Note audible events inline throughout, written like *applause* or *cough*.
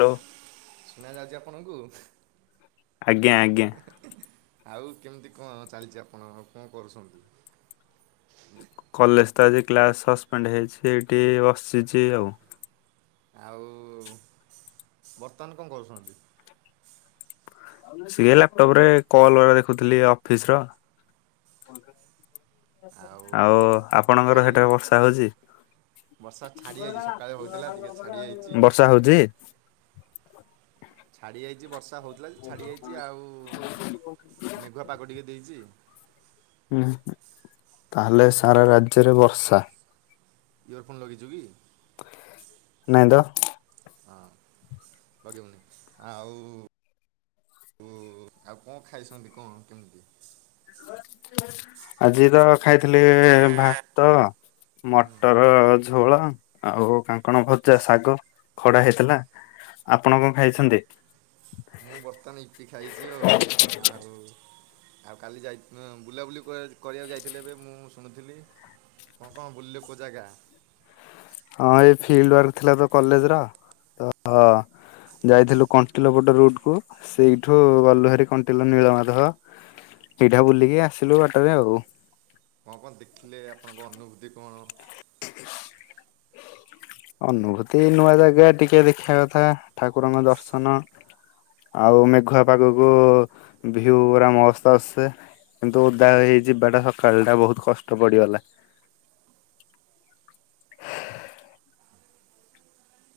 Hello ଶୁଣା ଯାଉଛି ଆପଣଙ୍କୁ? ଆଜ୍ଞା ଆଜ୍ଞା ଆଉ କେମିତି କଣ ଚାଲିଛି ଆପଣ କଣ କରୁଛନ୍ତି? କଲେଜ ତ ଆଜି କ୍ଲାସ ସସ୍ପେଣ୍ଡ ହେଇଛି ଏଠି ବସିଛି ଆଉ। ଆଉ ବର୍ତ୍ତମାନ କଣ କରୁଛନ୍ତି? ସିଏ ଲାପଟପ ରେ କଲ ହେରିକା ଦେଖୁଥିଲି ଅଫିସର। ଆଉ ଆପଣଙ୍କର ଖାଇ ସେଟା ବର୍ଷା ହଉଛି? ବର୍ଷା ଛାଡ଼ି ଯାଇଛି ସକାଳେ ହେଉଥିଲା ଟିକେ ଛାଡ଼ି ଯାଇଛି। ବର୍ଷା ହଉଚି? ଛାଡି ଯାଇଛି ବର୍ଷା ବର୍ଷା ହେଉଥିଲା ଯେ ଛାଡ଼ିଯାଇଛି ଆଉ ମେଘୁଆ ପାଗ ଟିକେ ଦେଇଛି। ହୁଁ ତାହେଲେ ସାରା ରାଜ୍ୟରେ ବର୍ଷା। ଇୟର ଫୋନ୍ ଲଗେଇଛୁ କି? ନାଇଁ ତ। ହଁ ଲଗେଇବୁନି ଆଉ ଓ ଆଉ କଣ ଖାଇଛନ୍ତି କଣ କେମିତି? ଆଜି ତ ଖାଇଥିଲି ଭାତ ମଟର ଝୋଳ ଆଉ କାଙ୍କଣ ଭଜା, ଶାଗ ଖଡା ହେଇଥିଲା। ଆପଣ କଣ ଖାଇଛନ୍ତି? ମୁଁ ବର୍ତ୍ତମାନ ଇପି ଖାଇଛି ଆଉ ଆଉ। ଆଉ କାଲି ଯାଇ ଥିନ୍ ବୁଲାବୁଲି କରିବାକୁ ଯାଇଥିଲେ ଏବେ ମୁଁ ଶୁଣୁଥିଲି। ଙ୍କ ବୁଲିଲେ କୋଉ ଜାଗା। ହଁ ଏଇ ଫିଲ୍ଡ ୱାର୍କ ଥିଲା ତ କଲେଜର ତ ଅ ଯାଇଥିଲୁ କଣ୍ଟିଲୋ ପଟ ରୁଟକୁ ସେଇଠୁ ଗଲୁହାରୀ କଣ୍ଟିଲୋ ନୀଳମାଧବ ଏଇଠା ବୁଲିକି ଆସିଲୁ ବାଟରେ ଆଉ କଣ କଣ ଦେଖିଲେ ଆପଣଙ୍କ ଅନୁଭୂତି କଣ? ଅନୁଭୂତି ନୂଆ ଜାଗା ଟିକେ ଦେଖିବା କଥା ଠାକୁରଙ୍କ ଦର୍ଶନ। ଆଉ ମେଘୁଆ ପାଗକୁ ଭିଉ ଉରା ମସ୍ତ ଆସେ। କିନ୍ତୁ ଓଦା ହେଇ ଯିବାଟା ସକାଳ ଟା ବହୁତ କଷ୍ଟ ପଡିଗଲା। *inaudible*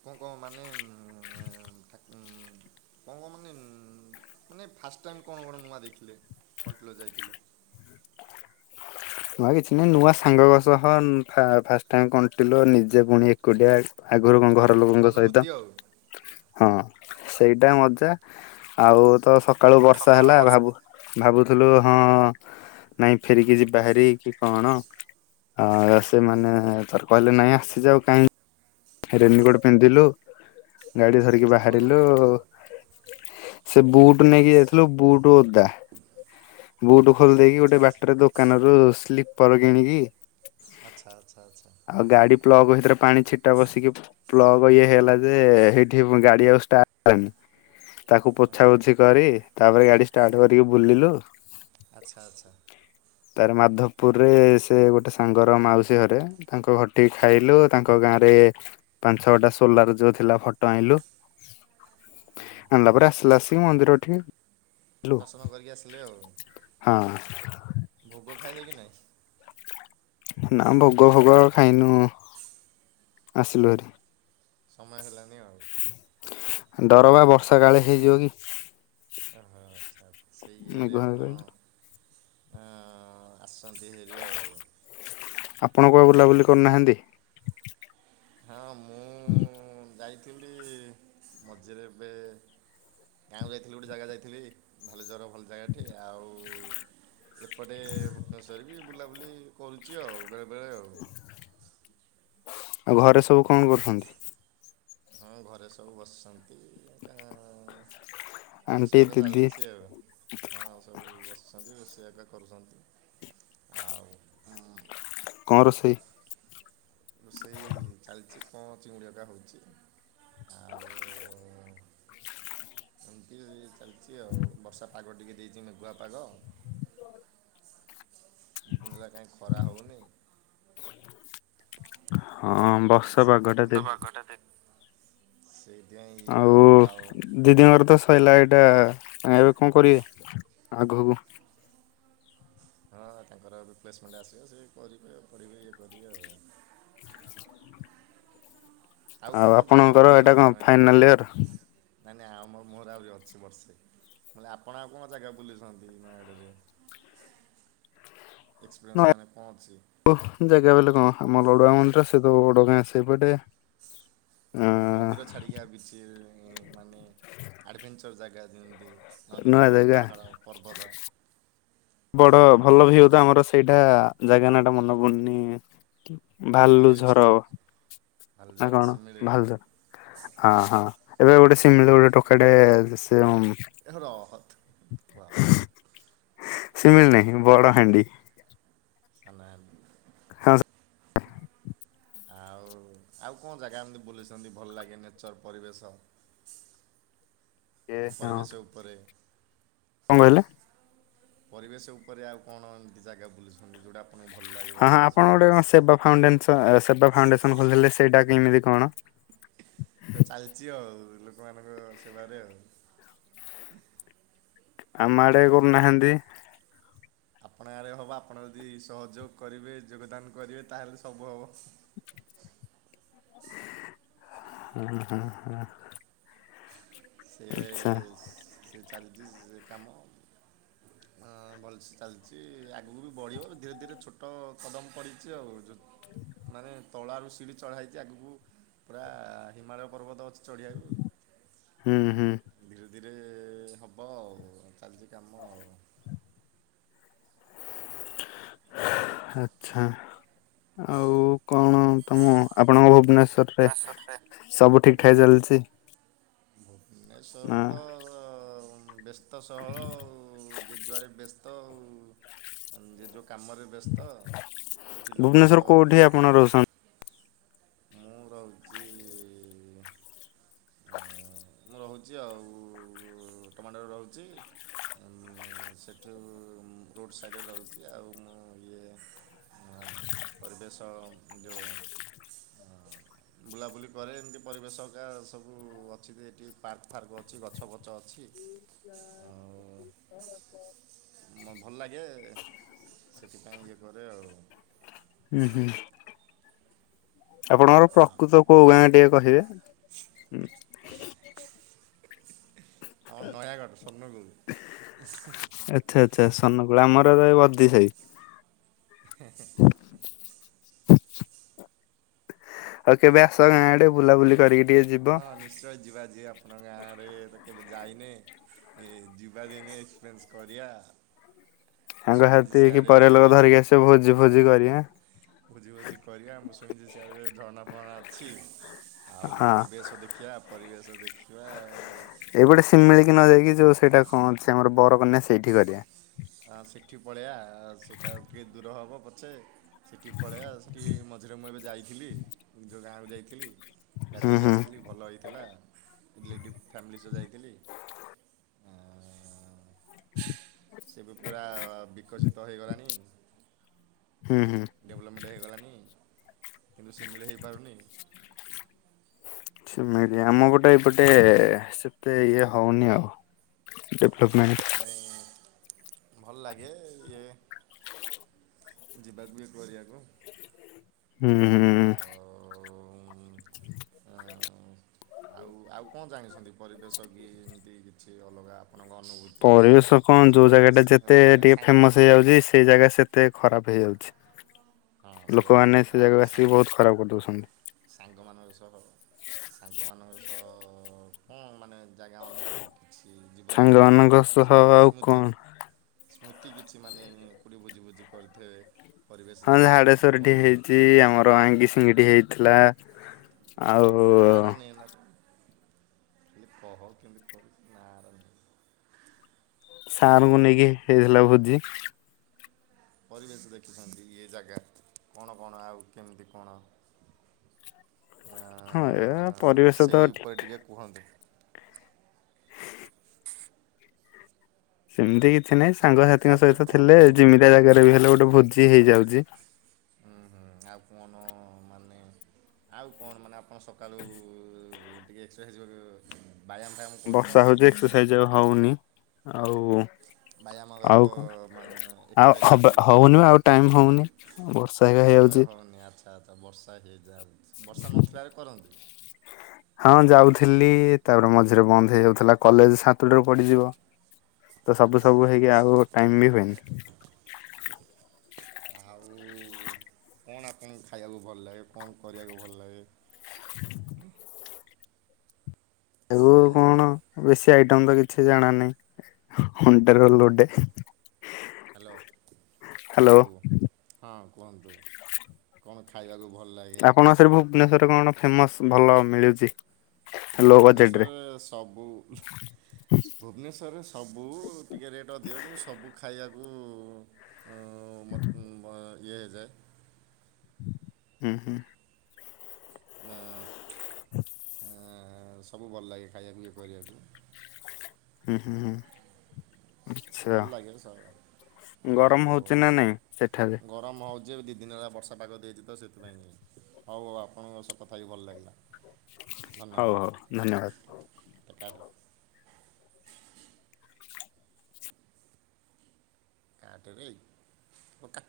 କଣ କଣ ମାନେ *unintelligible* *inaudible* *unintelligible* ମାନେ ମାନେ ଫାଷ୍ଟ ଟାଇମ କଣ କଣ ନୂଆ ଦେଖିଲେ କଣ୍ଟିଲୋ ଯାଇଥିଲେ। ହୁଁ ନୂଆ କିଛି ନାହିଁ ନୂଆ ସାଙ୍ଗଙ୍କ ସହ ନୁ ଫା ଫାଷ୍ଟ ଟାଇମ କଣ୍ଟିଲୋ ନିଜେ ପୁଣି ଏକୁଟିଆ ଆଗରୁ କଣ ଗୋଟେ ଘର ଲୋକଙ୍କ ସହିତ ଅନୁଭୂତି ଆଉ। ହଁ। ସେଇଟା ମଜା ଆଉ ତ ସକାଳୁ ବର୍ଷା ହେଲା ଭାବୁ ଭାବୁଥିଲୁ ହଁ ନାଇଁ ଫେରିକି ଜିବ୍ ବାହାରି କି କଣ ସେମାନେ ତର କହିଲେ ନାଇଁ ଆସିଯାଉ କାହିଁକି ରେନିକୋଟ ପିନ୍ଧିଲୁ ଗାଡି ଆଚ୍ଛା ଧରିକି ଆଚ୍ଛା ଭଲ ବାହାରିଲୁ। ଭଲ ଭଲ ସେ ବୁଟ ନେଇକି ଯାଇଥିଲୁ ବୁଟ ଓଦା ବୁଟ ଖୋଲି ଦେଇକି ଆଚ୍ଛା ଗୋଟେ ଆଚ୍ଛା ବାଟରେ ଦୋକାନ ରୁ ସ୍ଲିପର କିଣିକି ଆଚ୍ଛା ଆଚ୍ଛା ଆଚ୍ଛା। ଆଉ ଗାଡି ପ୍ଲକ ଭଥିରେ ପାଣି ଛି ଟା ବସିକି ପ୍ଲଗ ଇଏ ହେଇଲା ଯେ ସେଇଠି ଗାଡି ଆଉ ଷ୍ଟାର୍ଟ ହେଲାନି। ତାକୁ ପୋଛା ପୋଛି କରି ତାପରେ ଗାଡି ଷ୍ଟାର୍ଟ କରିକି ବୁଲିଲୁ। ଆଚ୍ଛା ଆଚ୍ଛା ତାର ମାଧବପୁରରେ ସେ ଗୋଟେ ସାଙ୍ଗର ମାଉସୀ ଘରେ ତାଙ୍କ ଘରଟିିକି ଖାଇଲୁ ତାଙ୍କ ଗାଁରେ ବେ ପାଞ୍ଚ ଛଅ ଟା ସୋଲାର ଯୋଉ ଥିଲା ଫଟୋ ଆଇଁଲୁ। ଆଣିଲା ପରେ ଆସିଲା ଆସିକି ମନ୍ଦିର ଠି ଦର୍ଶନ କରିକି ଆସିଲେ ଆଉ। ହଁ ଭୋଗ ଖାଇଲେ କି ନହିଁ। ନା ଭୋଗ ଫୋଗ ଆଉ ଖାଇନୁ ଆସିଲୁ ଭାରି। ସମୟ ହେଲାନି ଆଉ। ଡର ବା ବର୍ଷା କାଳେ ହେଇଯିବ କି। ଓହୋ ଆଚ୍ଛା ଆଚ୍ଛା ସେଇ ଇଏରେ ମେଘୁଆ ପାଗ। ଆପଣ ହ ଆସନ୍ତି ହେରି ଆଉ ଆପଣ କଣ ବୁଲାବୁଲି କରୁନାହାନ୍ତି। ହଁ ମୁଁ ଯାଇଥିଲି ମଝିରେ ଏବେ ଗାଁକୁ ଯାଇଥିଲି ଗୋଟେ ଜାଗା ଯାଇଥିଲି ଭାଲୁଚର ଭଲ ଜାଗା ଟିଏ ଆଉ ଏପଟେ ଭୁବନେଶ୍ଵର ବି ବୁଲାବୁଲି କରୁଛି ଆଉ ବେଳେ ବେଳେ ଆଉ ଆଉ ଘରେ ସବୁ କଣ କରୁଛନ୍ତି? ହଁ ଘରେ ସବୁ ବସିଛନ୍ତି କା ଆ ଆଣ୍ଟି ରୋଷେଇବାଷ ଦିଦି ଚାଲିଛି ଆଉ ହଁ ଆଉ ସବୁ ବସିଛନ୍ତି ରୋଷେଇ ସେ ଏକା କରୁଛନ୍ତି ଆଉ କଣ ରୋଷେଇ? ରୋଷେଇ ଚାଲିଛି କଣ ଚିଙ୍ଗୁଡ଼ି ହେର୍ କା ହଉଚି। ଏମିତି ଚାଲିଚି ଆଉ ବର୍ଷା ପାଗ ଟିକେ ହେଇଚି ମେଘୂଆ ପାଗ। ଦି ଦିନ ହେଲା କାହିଁ ଖରା ହଉନି। ହଁ ବର୍ଷ ପାଗଟା ଦେ ସେଇ ଆଉ ଦିଦିଙ୍କର ତ ସଇଲା ଏ ଏଟା ଏବେ କଣ କରିବେ ଆଗକୁ? ହଁ ତାଙ୍କର ରିପ୍ଲେସମେଣ୍ଟ ଆସିବ ସେ କରିବେ ଆଉ ପଢ଼ିବେ ଇଏ କରିବେ ଆଉ। *inaudible* କଣ ଆଉ କଣ ଜାଗା ଆପଣଙ୍କର ଏଇଟା ବୁଲିଛନ୍ତି କଣ ନୟାଗଡ଼ରେ ଫାଇନାଲ ଇୟର? ନାଇଁ ନାଇଁ ଆଉ ମୋର ଆହୁରି ଅଛି ବର୍ଷେ। ମୁଁ କହିଲି ଆପଣ ଆଉ କଣ ଜାଗା ବୁଲିଛନ୍ତି ନୟାଗଡ଼ରେ? *inaudible* ନୂଆ ଏକ୍ସପେରିଏନ୍ସ ମାନେ କଣ ଅଛି? ଜାଗା ବୋଇଲେ କଣ ଆମର ତ *unintelligible* ସେ ତ ବଡଗାଁ ସେଇପଟେ। ମନ୍ଦିର ଛାଡିକି ଆଉ କିଛି ମାନେ ଆଡଭେଞ୍ଚର ଜାଗା ଯେମତି ନଦୀ, ନୂଆ ନାହଳ, ଜାଗା ପାହାଡ, ପର୍ବତ। ବଡ ଜଙ୍ଗଲ ଭଲ ଭିଉ ତ ଆମର ସେଇଟା ଜାଗା ନା ଟା ମନେ ପଡୁନି ଶିମିଳି ଭାଲୁଝର ନା ହାଲଝର କଣ ଶିମିଳି ଭାଲୁଝର ହଁ ହଁ। ଏବେ ଗୋଟେ ସିମିଳି ଗୋଟେ ଟୋକାଟେ ସେ ରହ ତୁ ୱାଓ ଶିମିଳି ନାହିଁ ବଡହାଣ୍ଡି। ସାନହାଣ୍ଡି। ଆଉ *unintelligible* ଆଉ କଣ ଜାଗା ଏମତି ବୁଲଛନ୍ତି ଭଲ ଲାଗେ ନେଚର ପରିବେଶ? ହଁ ପରିବେଶ ଉପରେ *unintelligible* ପରିବେଶ ଉପରେ ଆଉ କଣ ଏମିତି ଜାଗା ବୁଲିଛନ୍ତି ଯୋଉଟା ହଁ ହଁ ଆପଣ ଗୋଟେ କଣ ସେବା ଫାଉଣ୍ଡସନ ସେବା ଫାଉଣ୍ଡେସନ ଖୋଲିଥିଲେ ସେଇଟା କେମିତି କଣ? ଏ ଚାଲିଛି ଆଉ ଲୋକମାନଙ୍କ ସେବାରେ ଆଉ। ଆମ ଆଡେ ବୁଲୁନାହାନ୍ତି। ଆପଣ ଆଡେ ହବ ଆପଣ ଯଦି ସହଯୋଗ କରିବେ ଯୋଗଦାନ କରିବେ ତାହେଲେ ସବୁ ହବ। *inaudible* *unintelligible* ସେ ଆଚ୍ଛା ସେ ସେ କାମ ଭଲସେ ଚାଲିଚି ଆଗକୁ ବଢ଼ିବ ଧୀରେ ଧୀରେ ଛୋଟ କଦମ ପଡ଼ିଛି ଆଉ। ମାନେ ତଳ ଆଡୁ ସିଡିି ଚଢା ହେଇଛି ଆଗକୁ ପୁରା ହିମାଳୟ ପର୍ବତ ଅଛି। ଚଢ଼ିବାକୁ। ହୁଁ ହୁଁ ଧୀରେ ଧୀରେ ହେବ ଆଉ ଚାଲିଛି କାମ ଆଉ। *inaudible* ଆଛା। ଆଉ କଣ ତମ ଆପଣଙ୍କ ଭୁବନେ ଶ୍ୱର ରେ ଭୁବନେଶ୍ୱରରେ ସବୁ ଠିକ୍ ଠାକ୍ ଚାଲିଚି? ଏସବୁ ତ ବ୍ୟସ୍ତ ସହଳ ଆଉ ଯିଏ ଯୁଆଡ଼େ ବ୍ୟ ତ ଆଉ। ଯିଏ ଯୋ କାମରେ ବ୍ୟସ୍ତ। ଏଠି ଲୋକ ଭୁବନେଶ୍ଵର କୋଉଠି କା ଆପଣ ରହୁଛନ୍ତି? ମୁଁ ରହୁଚି ମୁଁ ରହୁଛି ଆଉ *unintelligible* ରହୁଚି। ସେଠୁ ରୋଡ଼୍ ସାଇଡ଼ ରହୁଚି ଆଉ ମୁଁ ଇଏ ପରିବେଶ ଯୋଉ *inaudible* ବୁଲାବୁଲି କରେ ଏମିତି ପରିବେଶକା ସବୁ ଅଛି ଏଠି ପାର୍କ ଫାର୍କ ଅଛି ଗଛ ଫଛ ଅଛି। *unintelligible* ଆଉ ମ ଭଲ ଲାଗେ। ସେଥିପାଇଁ ଇଏ କରେ ଆଉ। ହୁଁ ହୁଁ। ଆପଣଙ୍କର ପ୍ରକୃତ କୋଉ ଗାଁ ଟିକେ କହିବେ ହୁଁ। ଆମର ନୟାଗଡ଼ ସ୍ଵର୍ଣ୍ଣ। *unintelligible* ଅନୁଗୁଳୁ ଆମର ଏ *unintelligible* ସାଇ। ଆଉ କେବେ ଆସ ଗାଁ ଆଡ଼େ ବୁଲାବୁଲି କରିକି ଟିକେ ଯିବ। ହଁ ନିଶ୍ଚୟ ଯିବା ଆଜି ଆପଣଙ୍କ ଗାଁ ଆଡ଼େ ଏବେ କେ ଯାଇନି ଏ ଯିବା ଦିନେ ଏକ୍ସପିରିଏନ୍ସ କରିବା। ସାଙ୍ଗ ଶୁଣିଛି ସାଥି ହେଇକି ସିଆଡ଼େ *unintelligible* ଲୋକ ଧରିକି ଆସିବ ଭୋଜି ଫୋଜି କରିବା। ଭୋଜି ଭୋଜି କରିବା ମୁଁ ଶୁଣିଛି ସିଆଡେ ଝରଣା ପରଣା ଅଛି। ହଁ। ଆଉ ପରିବେଶ ଦେଖିବା ପରିବେଶ ଦେଖିବା ଏ ପଟେ ଆଉ ଶିମିଳିକି ନ ଯାଇକି ଯୋଉ ସେଇଟା କଣ ଅଛି ଆମର ବ *unintelligible* ସେଇଠି କରିବା। ଆ ସେଠି ପଳେଇବା ସେଇଟା ଟିକେ ଦୂର ହବ ପଛେ ସେଠି ପଳେଇବା ସେଠି ମଝିରେ ମୁଁ ଏବେ ଯାଇଥିଲି ଯୋଉ ଗାଁକୁ ଯାଇଥିଲି ହୁଁ ଗାଧେଇକି ହୁଁ ଆସିଥିଲି ଭଲ ହେଇଥିଲା। ରିଲେଟିଭ୍ ଫ୍ୟାମିଲି ସହ ଯାଇଥିଲି। ସେ ବି ପୁରା ବିକଶିତ ହେଇଗଲାଣି। ହୁଁ ହୁଁ। ଡେଭଲପମେଣ୍ଟ ହେଇଗଲାଣି। *unintelligible* ପାରୁନି। ସେମିତି ଆମ ଗୋଟେ ଏପଟେ ସେତେ ଇଏ ହଉନି ଆଉ ଗୁଡନାଇଟ୍। ସେଥିପାଇଁ ଭଲ ଲାଗେ ଇଏ ଯିବାକୁ ଇଏ କରିବାକୁ ଉଁ ଉଁ ଆଉ ଉଁ। ଆଉ ଆଉ କଣ ଜାଣିଛନ୍ତି ପରିବେଶ କି ଏମିତି କିଛି ଏ ଅଲଗା ଆପଣଙ୍କ ଅନୁଭୂତି? ପରିବେଶ କଣ ଯୋଉ ଜୀବନରେ ଜାଗା ଟା ଯେତେ ମାନେ ଟିକେ ସାଙ୍ଗ ଫେମସ୍ ହେଇ ଯାଉଛି ସେଇ ଜାଗା ସେତେ ଖରାପ ହେଇଯାଉଛି ହଁ ସେଇଟା ସତ ଲୋକମାନେ କଥା ସେ ଆଉ ଜାଗା କୁ ଆସିକି ସାଙ୍ଗ ବହୁତ୍ ଖରାପ କରିଦଉଛନ୍ତି। ସାଙ୍ଗମାନଙ୍କ ସହ ସାଙ୍ଗମାନଙ୍କ ସହ ହଁ ମାନେ ଜାଗା ଅନୁଭବ କିଛି ସାଙ୍ଗ ଜୀବନରେ ମାନଙ୍କ ସହ ସ୍ମୃ ଆଉ ସ୍ମୃତି। କଣ ସ୍ମୃତି କିଛି ମାନେ କୋଉଠି ଭୁଜି ଭୁଜି କରିଥିବେ। ପରିବେଶ ହଁ ଜାଗାରେ କିଛି ଝାଡେଶ୍ଵର ଟେ କୁହନ୍ତୁ? ହେଇଚି ଆମର *unintelligible* ସେମିତି ହେଇଥିଲା।। ନାରା ଆଉ ନେନା ଖାଲି କହ କେମିତି କରିଥିଲା ସାରଙ୍କୁ ନେଇକି ଦେଇଥିଲା ଭୋଜି। ପରିବେଶ ଦେଖିଛନ୍ତି ଏ ଜାଗା କଣ କଣ ଆଉ କେମିତି କଣ ହଁ ଏ ଆଁ, ପରିବେଶ ତ ସେଇ ଉପରେ ଠିକ୍ ଟିକେ ଠାକ୍। କୁହନ୍ତୁ ସେମିତି କିଛି ନାହିଁ ସାଙ୍ଗସାଥିଙ୍କ ତାପରେ ସହିତ ଥିଲେ କୁହନ୍ତୁ ଜିମିତିଆ ଉଁ, ଜାଗାରେ ବି ହେଲେ ଗୋଟେ ଭୋ ଜି ହେଇଯାଉଛି। ଆପଣ ମାନେ ଆଉ କଣ ମାନେ ଆପଣ ସକାଳୁ ଟିକେ ଏକ୍ସରସାଇଜ୍ କ ବର୍ଷା ହଉଛି ଏକ୍ସରସାଇଜ୍ ଆଉ ହଉନି ଆଉ ବ୍ୟାୟାମ ଗାକ ଆଉ କଣ ମାନେ ଆଉ ଏକ୍ସରସାଇଜ୍ ହ ଟିକେ ହଉନି ଆଉ ଟାଇମ୍ ହଉନି ବର୍ଷା ହେ ସମୟ ହୋଉନି ଆଚ୍ଛା ଆଚ୍ଛା ବର୍ଷା ହେଇ *unintelligible* ବର୍ଷା ନଥିଲା ବେଳେ କରନ୍ତି? ହଁ ଯାଉଥିଲି ତାପରେ ମଝିରେ ବନ୍ଦ ହେଇଯାଉଥିଲା କଲେଜ ସାତଟା ରୁ ପଡି଼ଯିବ। ତ ସବୁ ଆଚ୍ଛା ସବୁ ହେଇକି ଆଚ୍ଛା ଆଉ ଟାଇମ୍ ବି ହୁଏନି। ଆଉ କଣ ଆପଣଙ୍କୁ ଖାଇବାକୁ ଭଲ ଲାଗେ କଣ କରିବାକୁ ଭଲ ଲାଗେ? *inaudible* ତାକୁ ସେ କଣ ବେଶୀ ଆଇ *unintelligible* କିଛି ଜଣାନାହିଁ *unintelligible* ଲୋଡେ ହ୍ୟାଲୋ କୁହନ୍ତୁ, ହଁ କୁହନ୍ତୁ କଣ ଖାଇବାକୁ ଭଲ ଲାଗେ? ଆପଣଙ୍କ ସାଡେ ଭୁବନେଶ୍ୱରରେ କଣ ଫେମସ ଭଲ ମିଳୁଚି? ଭୁବନେଶ୍ଵରରେ ସବୁ ଭୁବନେଶ୍ୱରରେ ସବୁ ଟିକେ ରେଟ୍ ଅଧିକ, କିନ୍ତୁ ସବୁ ଖାଇଆ *unintelligible* ଯାଏ। ହୁଁ ହୁଁ। ନା। *inaudible* ଏଁ ସବୁ ଭଲ ଲାଗେ ଖାଇଆକୁ ଇଏ କରିଆକୁ। ହୁଁ-ହୁଁ-ହୁଁ। ଆଚ୍ଛା। ଭଲ ଲାଗେ ଆଉ ଗରମ ହଉଚି ନା ନାଇଁ ସେଠାରେ? ଯେଉଁ ଦି ଦିନ ହେଲା ବର୍ଷା ପାଗ ଦେଇଛି ତ ସେଥିପାଇଁ ହଉ ହଉ ଆପଣଙ୍କ ସହ କଥା ହେଇକି ଭଲ ଲାଗିଲା। ହଉ ଧନ୍ୟବାଦ ହଉ ଧନ୍ୟବାଦ। କାଟେ କାଟିବି କା